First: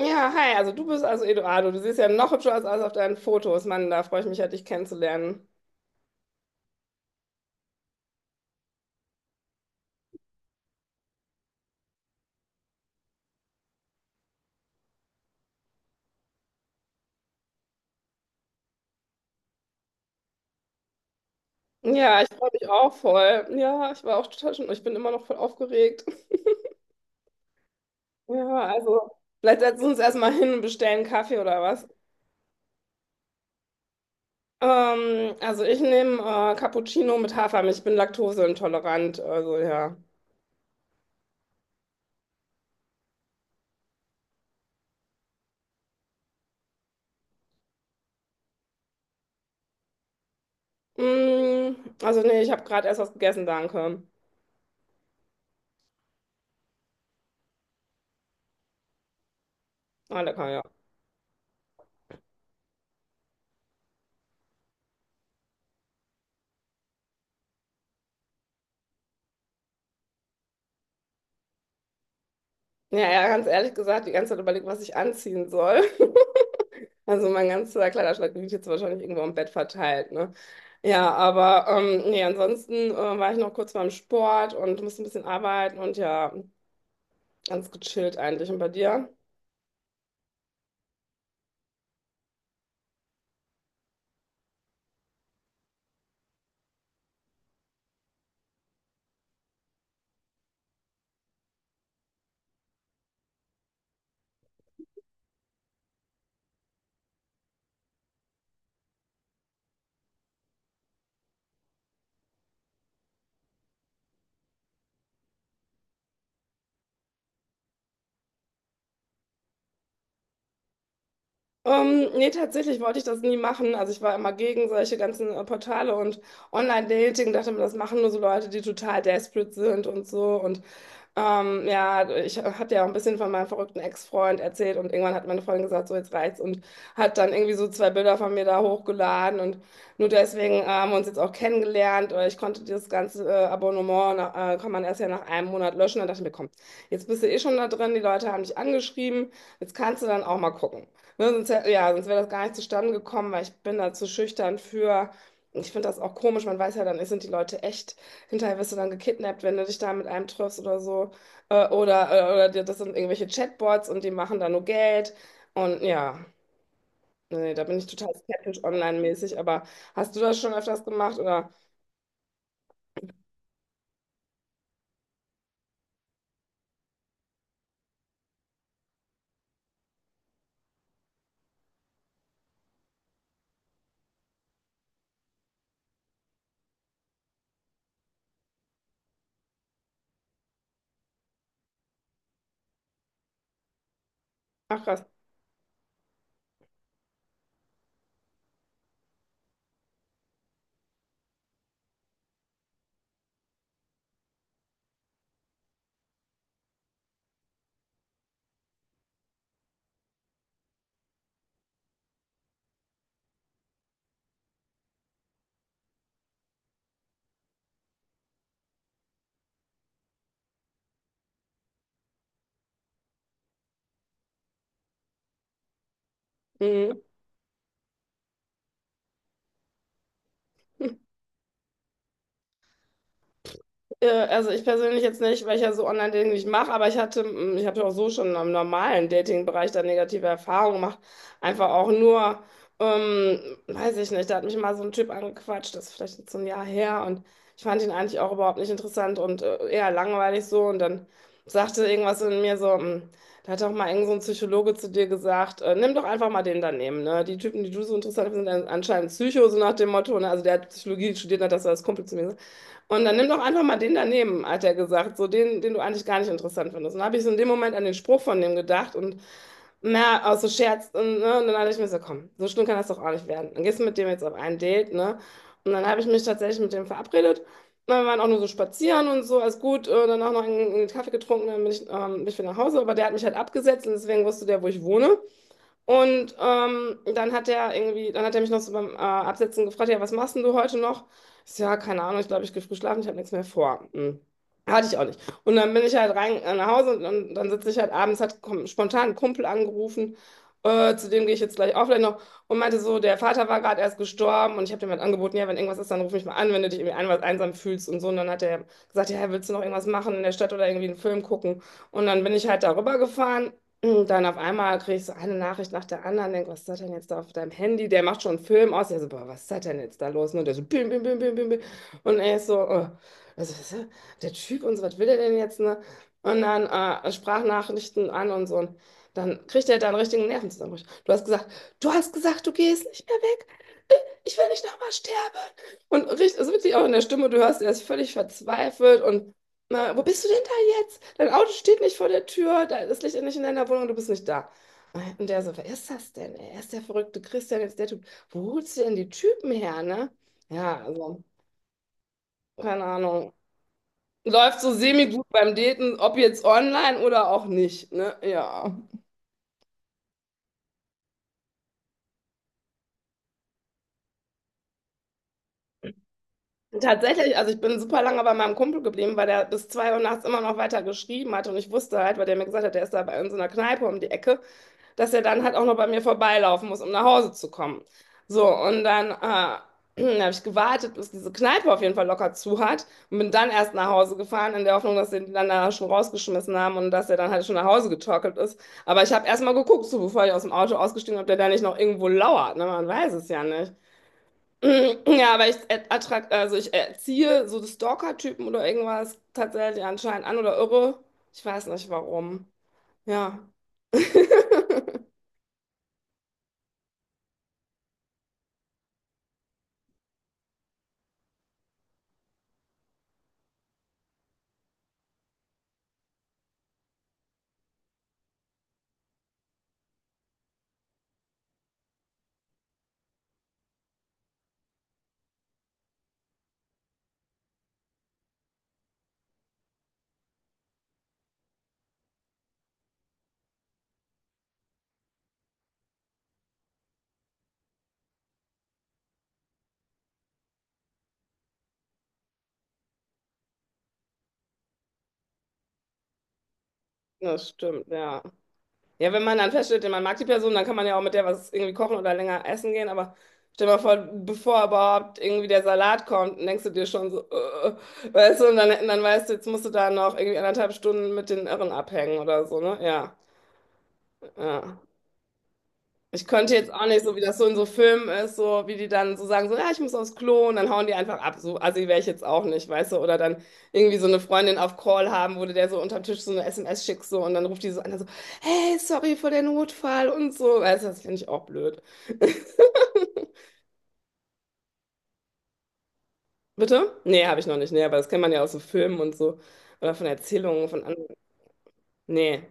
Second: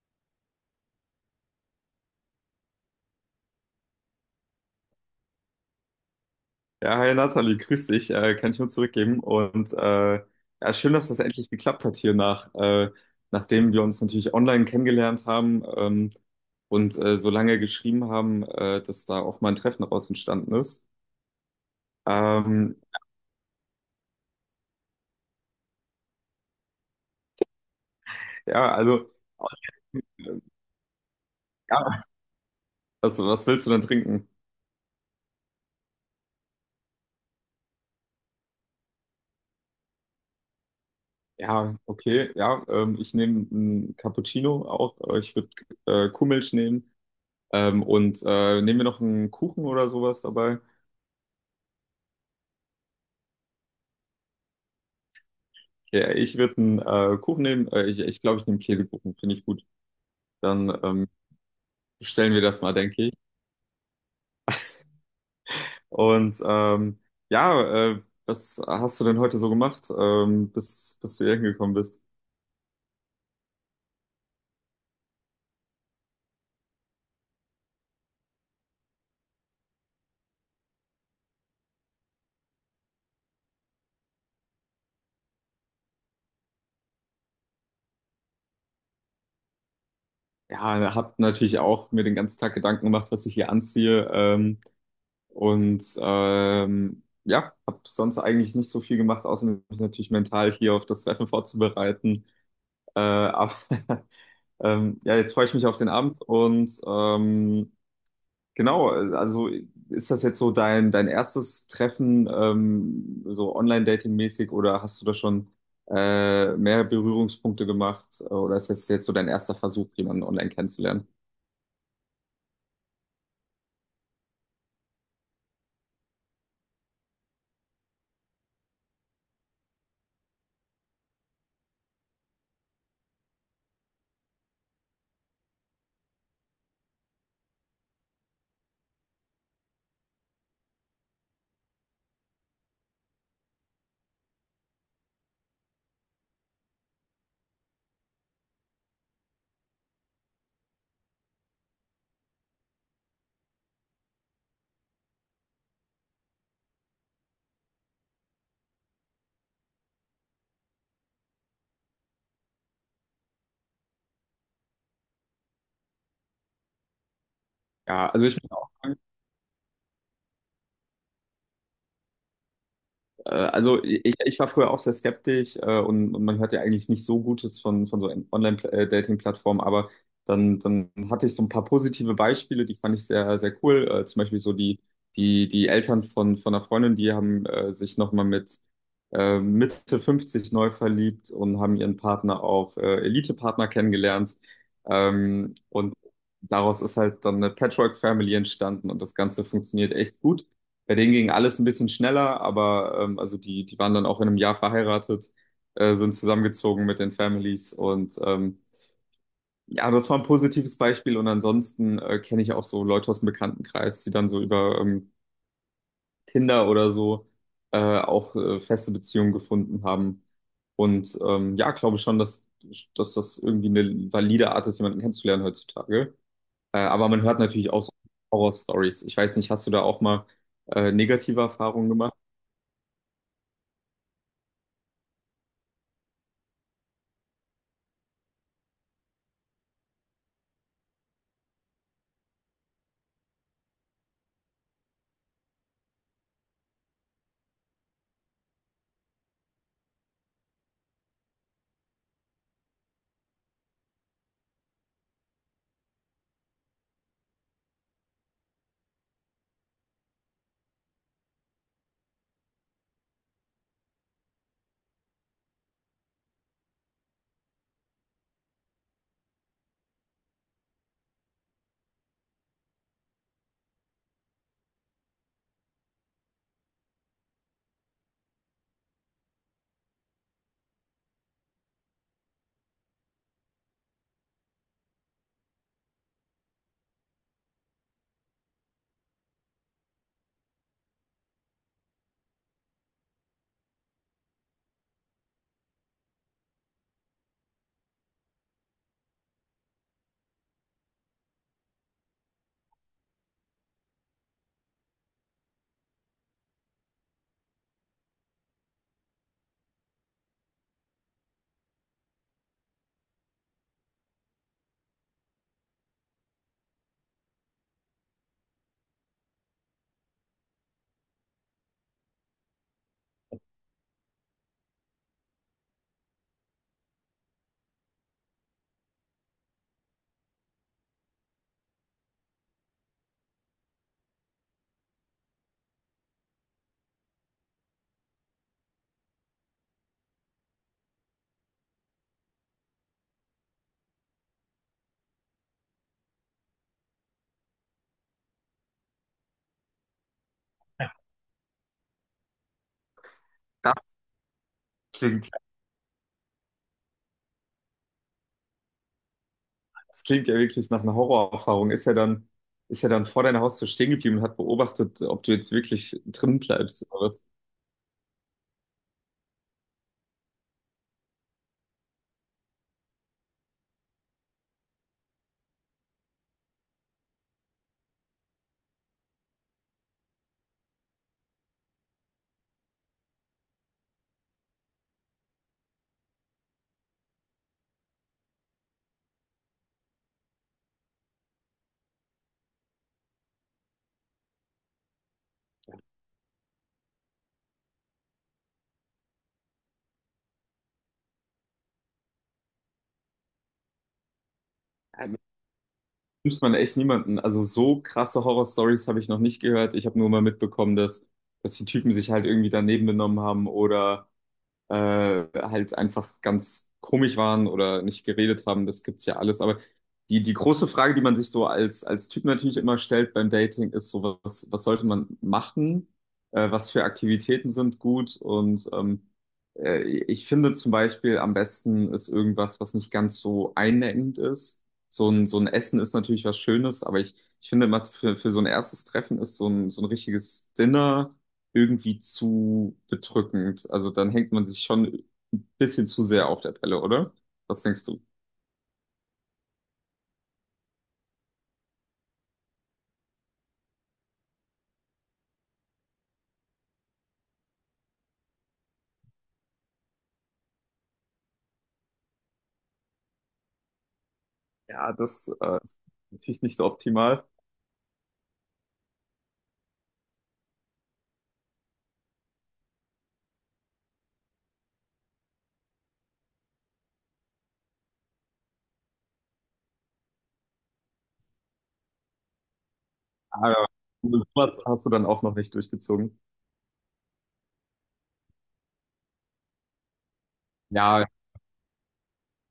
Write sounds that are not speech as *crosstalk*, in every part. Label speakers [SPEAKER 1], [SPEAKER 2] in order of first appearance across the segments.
[SPEAKER 1] Ja, hi, also du bist also Eduardo. Du siehst ja noch hübscher aus als auf deinen Fotos. Mann, da freue ich mich ja, dich kennenzulernen.
[SPEAKER 2] Ja, hi Nathalie, grüß dich. Kann ich nur zurückgeben. Ja, schön, dass das endlich geklappt hat nachdem wir uns natürlich online kennengelernt haben, so lange geschrieben haben, dass da auch mal ein Treffen daraus entstanden ist.
[SPEAKER 1] Ja, ich freue mich
[SPEAKER 2] Ähm,
[SPEAKER 1] auch voll. Ja, ich war auch total schon, ich bin immer noch voll aufgeregt. Ja,
[SPEAKER 2] ja,
[SPEAKER 1] also
[SPEAKER 2] also,
[SPEAKER 1] vielleicht setzen wir uns erstmal hin und bestellen Kaffee oder was.
[SPEAKER 2] ja, also, was willst du denn trinken?
[SPEAKER 1] Also ich nehme Cappuccino mit Hafermilch. Ich bin laktoseintolerant, also ja.
[SPEAKER 2] Ja, okay, ja, ich nehme einen Cappuccino auch. Ich würde Kuhmilch nehmen. Nehmen wir noch einen Kuchen oder sowas dabei?
[SPEAKER 1] Mm. Also nee, ich habe gerade erst was gegessen, danke.
[SPEAKER 2] Ja, ich würde einen Kuchen nehmen. Ich glaube, ich nehme Käsekuchen, finde ich gut.
[SPEAKER 1] Ah, lecker, ja.
[SPEAKER 2] Dann Bestellen wir das mal, denke ich. Und ähm, ja, Was hast du denn heute so gemacht, bis du hier hingekommen bist?
[SPEAKER 1] Ja, ja, ganz ehrlich gesagt, die ganze Zeit überlegt, was ich anziehen soll. *laughs* Also mein ganzer Kleiderschrank liegt jetzt wahrscheinlich irgendwo im Bett verteilt, ne? Ja, aber nee, ansonsten war ich noch kurz beim Sport und musste ein bisschen arbeiten und ja, ganz gechillt eigentlich. Und bei dir?
[SPEAKER 2] Ja, hab natürlich auch mir den ganzen Tag Gedanken gemacht, was ich hier anziehe. Ja, hab sonst eigentlich nicht so viel gemacht, außer mich natürlich mental hier auf das Treffen vorzubereiten. Aber *laughs* ja, jetzt freue ich mich auf den Abend genau. Also ist das jetzt so dein erstes Treffen, so Online-Dating-mäßig, oder hast du da schon mehr Berührungspunkte gemacht? Oder ist das jetzt so dein erster Versuch, jemanden online kennenzulernen?
[SPEAKER 1] Nee, tatsächlich wollte ich das nie machen. Also ich war immer gegen solche ganzen Portale und Online-Dating, dachte mir, das machen nur so Leute, die total desperate sind und so. Und ja, ich hatte ja auch ein bisschen von meinem verrückten Ex-Freund erzählt und irgendwann hat meine Freundin gesagt, so jetzt reicht's und hat dann irgendwie so zwei Bilder von mir da hochgeladen und nur deswegen haben wir uns jetzt auch kennengelernt. Ich konnte dieses ganze Abonnement, kann man erst ja nach einem Monat löschen. Dann dachte ich mir, komm, jetzt bist du eh schon da drin, die Leute haben dich angeschrieben, jetzt kannst du dann auch mal gucken. Ne, sonst, ja, sonst wäre das gar nicht zustande gekommen, weil ich bin da zu schüchtern für. Ich finde das auch komisch, man weiß ja dann, sind die Leute echt, hinterher wirst du dann gekidnappt, wenn du dich da mit einem triffst oder so. Oder das sind irgendwelche Chatbots und die machen da nur Geld. Und ja, nee, da bin ich
[SPEAKER 2] Ja,
[SPEAKER 1] total
[SPEAKER 2] also ich bin
[SPEAKER 1] skeptisch
[SPEAKER 2] auch.
[SPEAKER 1] online-mäßig, aber hast du das schon öfters gemacht oder?
[SPEAKER 2] Also ich war früher auch sehr skeptisch, und man hört ja eigentlich nicht so Gutes von so Online-Dating-Plattformen, aber dann hatte ich so ein paar positive Beispiele, die fand ich sehr cool. Zum Beispiel so die Eltern von einer Freundin, die haben sich nochmal mit Mitte 50 neu verliebt und haben ihren Partner auf Elite-Partner kennengelernt.
[SPEAKER 1] Ach krass.
[SPEAKER 2] Ähm, und Daraus ist halt dann eine Patchwork-Family entstanden und das Ganze funktioniert echt gut. Bei denen ging alles ein bisschen schneller, aber also die waren dann auch in einem Jahr verheiratet, sind zusammengezogen mit den Families, ja, das war ein positives Beispiel. Und ansonsten kenne ich auch so Leute aus dem Bekanntenkreis, die dann so über Tinder oder so auch feste Beziehungen gefunden haben. Ja, glaube schon, dass das irgendwie eine valide Art ist, jemanden kennenzulernen heutzutage.
[SPEAKER 1] Mhm.
[SPEAKER 2] Aber man hört natürlich auch so Horror-Stories. Ich weiß nicht, hast du da auch mal negative Erfahrungen gemacht?
[SPEAKER 1] Also ich persönlich jetzt nicht, weil ich ja so Online-Dating nicht mache, aber ich habe ja auch so schon im normalen Dating-Bereich da negative Erfahrungen gemacht. Einfach auch nur, ähm, weiß ich nicht, da hat mich mal so ein Typ angequatscht, das ist vielleicht jetzt so ein Jahr her und ich fand ihn eigentlich auch überhaupt nicht interessant und eher langweilig so und dann sagte irgendwas in mir so, da hat auch mal irgend so ein Psychologe zu dir gesagt, nimm doch einfach mal den daneben, ne? Die Typen, die du so interessant findest, sind anscheinend Psycho, so nach dem Motto, ne? Also der hat Psychologie studiert, hat das als Kumpel zu mir und dann nimm doch einfach mal den daneben, hat er gesagt, so den, den du eigentlich gar nicht interessant findest. Und dann habe ich so in dem Moment an den Spruch von dem gedacht und na, aus so Scherz. Und, ne, und dann dachte ich mir so, komm, so schlimm kann das doch auch nicht werden. Dann gehst du mit dem jetzt auf ein Date, ne? Und dann habe ich mich tatsächlich mit dem verabredet. Und wir waren auch nur so spazieren und so, alles gut. Dann auch noch einen Kaffee getrunken, dann bin ich wieder nach Hause. Aber der hat mich halt abgesetzt und deswegen wusste der, wo ich wohne. Und dann hat er mich noch so beim Absetzen gefragt, ja, was machst denn du heute noch? Ich so, ja, keine Ahnung, ich glaube, ich gehe früh schlafen, ich habe nichts mehr vor. Hm. Hatte ich auch nicht. Und dann bin ich halt rein nach Hause und, dann sitze ich halt abends, hat spontan einen Kumpel angerufen, zu dem gehe ich jetzt gleich auch vielleicht noch und meinte so, der Vater war gerade erst gestorben und ich habe dem halt angeboten, ja, wenn irgendwas ist, dann ruf mich mal an, wenn du dich irgendwie einsam fühlst und so. Und dann hat er gesagt, ja, willst du noch irgendwas machen in der Stadt oder irgendwie einen Film gucken? Und dann bin ich halt darüber gefahren und dann auf einmal kriege ich so eine Nachricht nach der anderen, denk, was ist das denn jetzt da auf deinem Handy? Der macht schon einen Film aus. Ja, so, boah, was ist das denn jetzt da los? Und der so, bim, bim, bim, bim, bim, bim. Und er ist so, was ist das? Der Typ und so, was will der denn jetzt, ne? Und dann Sprachnachrichten an und so. Und dann kriegt er da einen richtigen Nervenzusammenbruch. Du hast gesagt, du gehst nicht mehr weg. Ich will nicht nochmal sterben. Und richtig, ist wirklich auch in der Stimme, du hörst, er ist völlig verzweifelt und na, wo bist du denn da jetzt? Dein Auto steht nicht vor der Tür, da das Licht ist nicht in deiner Wohnung, du bist nicht da. Und der so, wer ist das denn? Er ist der verrückte Christian, jetzt der Typ. Wo holst du denn die Typen her, ne? Ja, also, keine Ahnung. Läuft so semi-gut
[SPEAKER 2] Klingt,
[SPEAKER 1] beim Daten, ob jetzt online oder auch nicht, ne? Ja.
[SPEAKER 2] Das klingt ja wirklich nach einer Horrorerfahrung. Ist er dann vor deiner Haustür stehen geblieben und hat beobachtet, ob du jetzt wirklich drin bleibst oder was?
[SPEAKER 1] Tatsächlich, also ich bin super lange bei meinem Kumpel geblieben, weil der bis 2 Uhr nachts immer noch weiter geschrieben hat und ich wusste halt, weil der mir gesagt hat, der ist da bei in so einer Kneipe um die Ecke, dass er dann halt auch noch bei mir vorbeilaufen muss, um nach Hause zu kommen. So, und dann, *clears throat* dann habe ich gewartet, bis diese Kneipe auf jeden Fall locker zu hat und bin dann erst nach Hause gefahren, in der Hoffnung, dass sie ihn dann da schon rausgeschmissen haben und dass er dann halt schon nach Hause getorkelt ist. Aber ich habe erst mal geguckt, so bevor ich aus dem Auto ausgestiegen bin, ob der da nicht noch irgendwo lauert. Ne? Man weiß es ja nicht. *clears throat* Ja, aber ich, attrakt, also ich erziehe so Stalker-Typen oder irgendwas tatsächlich anscheinend an oder irre. Ich weiß nicht warum. Ja,
[SPEAKER 2] Ähm, Nimmt man echt niemanden. Also so krasse Horrorstories habe ich noch nicht gehört. Ich habe nur mal mitbekommen, dass die Typen sich halt irgendwie daneben benommen haben oder halt einfach ganz komisch waren oder nicht geredet haben. Das gibt's ja alles. Aber die große Frage, die man sich so als Typ natürlich immer stellt beim Dating, ist so, was sollte man machen? Was für Aktivitäten sind gut? Ich finde zum Beispiel am besten ist irgendwas, was nicht ganz so einengend ist. So ein Essen ist natürlich was Schönes, aber ich finde immer für so ein erstes Treffen ist so ein richtiges Dinner irgendwie zu bedrückend. Also dann hängt man sich schon ein bisschen zu sehr auf der Pelle, oder?
[SPEAKER 1] das
[SPEAKER 2] Was denkst
[SPEAKER 1] stimmt,
[SPEAKER 2] du?
[SPEAKER 1] ja. Ja, wenn man dann feststellt, man mag die Person, dann kann man ja auch mit der was irgendwie kochen oder länger essen gehen. Aber stell dir mal vor, bevor überhaupt irgendwie der Salat kommt, denkst du dir schon so, weißt du, und dann weißt du, jetzt musst du da noch irgendwie anderthalb Stunden mit den Irren abhängen oder so, ne? Ja, ja.
[SPEAKER 2] Ja, das ist
[SPEAKER 1] Ich
[SPEAKER 2] natürlich
[SPEAKER 1] könnte
[SPEAKER 2] nicht so
[SPEAKER 1] jetzt auch nicht, so wie
[SPEAKER 2] optimal.
[SPEAKER 1] das so in so Filmen ist, so wie die dann so sagen, so, ja, ich muss aufs Klo und dann hauen die einfach ab. So assi wäre ich jetzt auch nicht, weißt du? Oder dann irgendwie so eine Freundin auf Call haben, wo du der so unterm Tisch so eine SMS schickst so, und dann ruft die so an, so, hey, sorry für den Notfall und so. Weißt du, das finde ich auch blöd. *laughs*
[SPEAKER 2] Aber sowas hast du dann auch noch nicht durchgezogen.
[SPEAKER 1] Bitte? Nee, habe ich noch nicht. Nee, aber das kennt man ja aus so Filmen und so. Oder von Erzählungen von
[SPEAKER 2] Ja.
[SPEAKER 1] anderen. Nee.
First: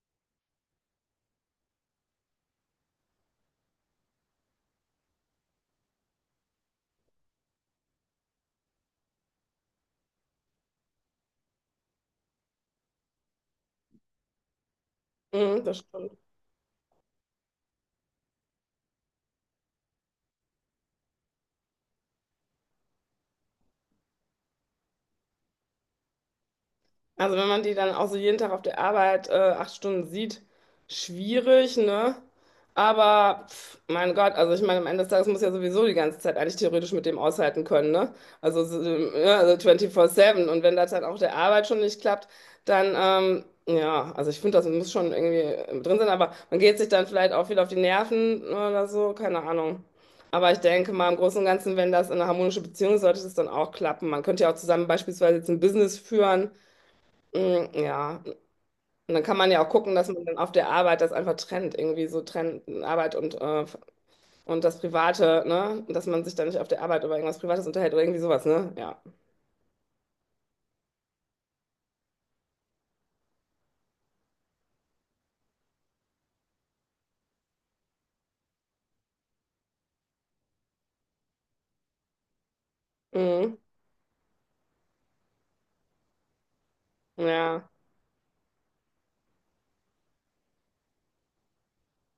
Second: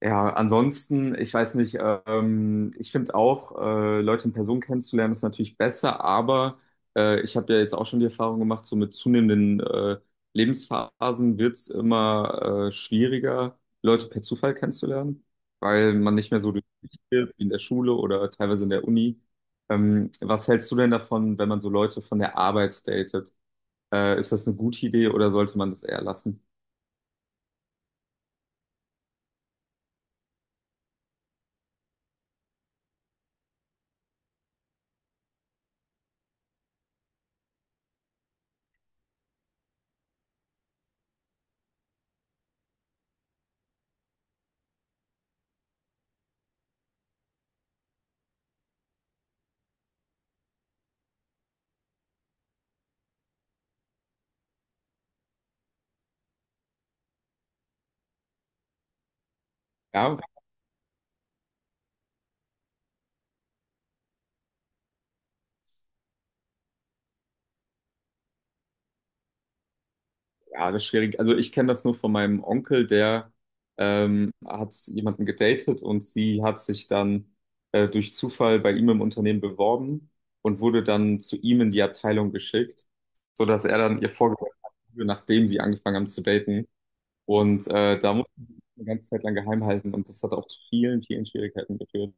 [SPEAKER 2] Ja, ansonsten, ich weiß nicht, ich finde auch, Leute in Person kennenzulernen ist natürlich besser, aber ich habe ja jetzt auch schon die Erfahrung gemacht, so mit zunehmenden Lebensphasen wird es immer schwieriger, Leute per Zufall kennenzulernen,
[SPEAKER 1] Mhm, das
[SPEAKER 2] weil man
[SPEAKER 1] stimmt.
[SPEAKER 2] nicht mehr so durchsichtig wird wie in der Schule oder teilweise in der Uni. Was hältst du denn davon, wenn man so Leute von der Arbeit datet? Ist das eine gute Idee oder sollte man das eher lassen?
[SPEAKER 1] Also wenn man die dann auch so jeden Tag auf der Arbeit 8 Stunden sieht, schwierig, ne? Aber pf, mein Gott, also ich meine, am Ende des Tages muss ja sowieso die ganze Zeit eigentlich theoretisch mit dem aushalten können, ne? Also, so, ja, also 24/7. Und wenn das halt auch der Arbeit schon nicht klappt, dann, ja, also ich finde, das muss schon irgendwie drin sein, aber man geht sich dann vielleicht auch viel auf die Nerven ne, oder so, keine Ahnung. Aber ich denke mal, im Großen und Ganzen, wenn das in eine harmonische Beziehung ist, sollte das dann auch klappen. Man könnte ja auch zusammen beispielsweise jetzt ein Business führen. Mm. Ja. Und dann kann man ja auch gucken, dass
[SPEAKER 2] Ja.
[SPEAKER 1] man dann auf der Arbeit das einfach trennt, irgendwie so trennt Arbeit und das Private, ne? Dass man sich dann nicht auf der Arbeit über irgendwas Privates unterhält oder irgendwie sowas, ne? Ja.
[SPEAKER 2] Ja, das ist schwierig. Also ich kenne das nur von meinem Onkel, der hat jemanden gedatet und sie hat sich dann durch Zufall bei ihm im Unternehmen beworben und wurde dann zu ihm in die Abteilung geschickt,
[SPEAKER 1] Mhm.
[SPEAKER 2] sodass er dann ihr vorgeworfen hat, nachdem sie angefangen haben zu daten.
[SPEAKER 1] Ja.
[SPEAKER 2] Da musste sie eine ganze Zeit lang geheim halten und das hat auch zu vielen Schwierigkeiten geführt.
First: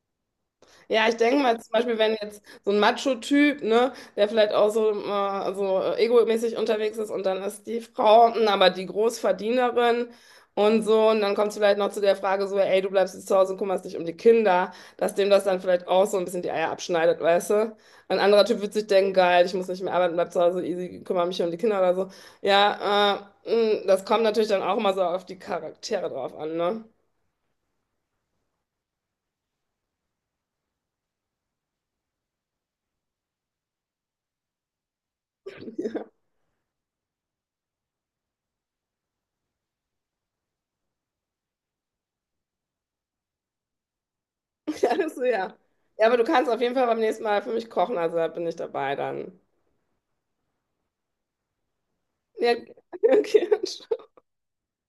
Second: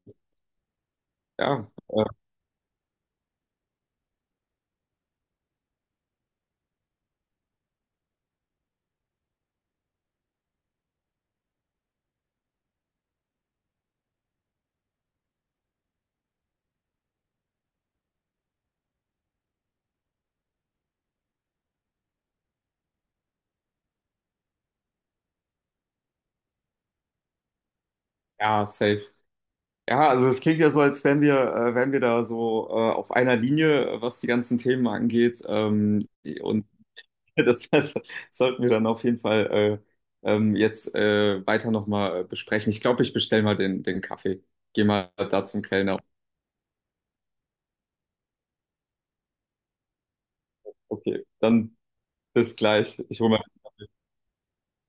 [SPEAKER 1] Ja, ich denke mal
[SPEAKER 2] Ja,
[SPEAKER 1] zum Beispiel,
[SPEAKER 2] äh,
[SPEAKER 1] wenn jetzt so ein Macho-Typ, ne, der vielleicht auch so, so egomäßig unterwegs ist und dann ist die Frau, hm, aber die Großverdienerin und so, und dann kommt es vielleicht noch zu der Frage so, ey, du bleibst jetzt zu Hause und kümmerst dich um die Kinder, dass dem das dann vielleicht auch so ein bisschen die Eier abschneidet, weißt du? Ein anderer Typ wird sich denken, geil, ich muss nicht mehr arbeiten, bleib zu Hause, easy, kümmere mich um die Kinder oder so. Ja, das kommt natürlich dann auch immer so auf die Charaktere drauf an, ne?
[SPEAKER 2] ja, safe. Ja, also es klingt ja so, als wären wir da so auf einer Linie, was die ganzen Themen angeht. Und *laughs* das sollten wir dann auf jeden Fall jetzt weiter nochmal besprechen. Ich glaube, ich bestelle mal den Kaffee. Geh
[SPEAKER 1] *laughs*
[SPEAKER 2] mal
[SPEAKER 1] Also,
[SPEAKER 2] da
[SPEAKER 1] ja.
[SPEAKER 2] zum Kellner.
[SPEAKER 1] Ja, aber du kannst auf jeden Fall beim nächsten Mal für mich kochen, also da bin ich dabei dann.
[SPEAKER 2] Okay, dann
[SPEAKER 1] Ja,
[SPEAKER 2] bis gleich.
[SPEAKER 1] *laughs*
[SPEAKER 2] Ich hole
[SPEAKER 1] okay.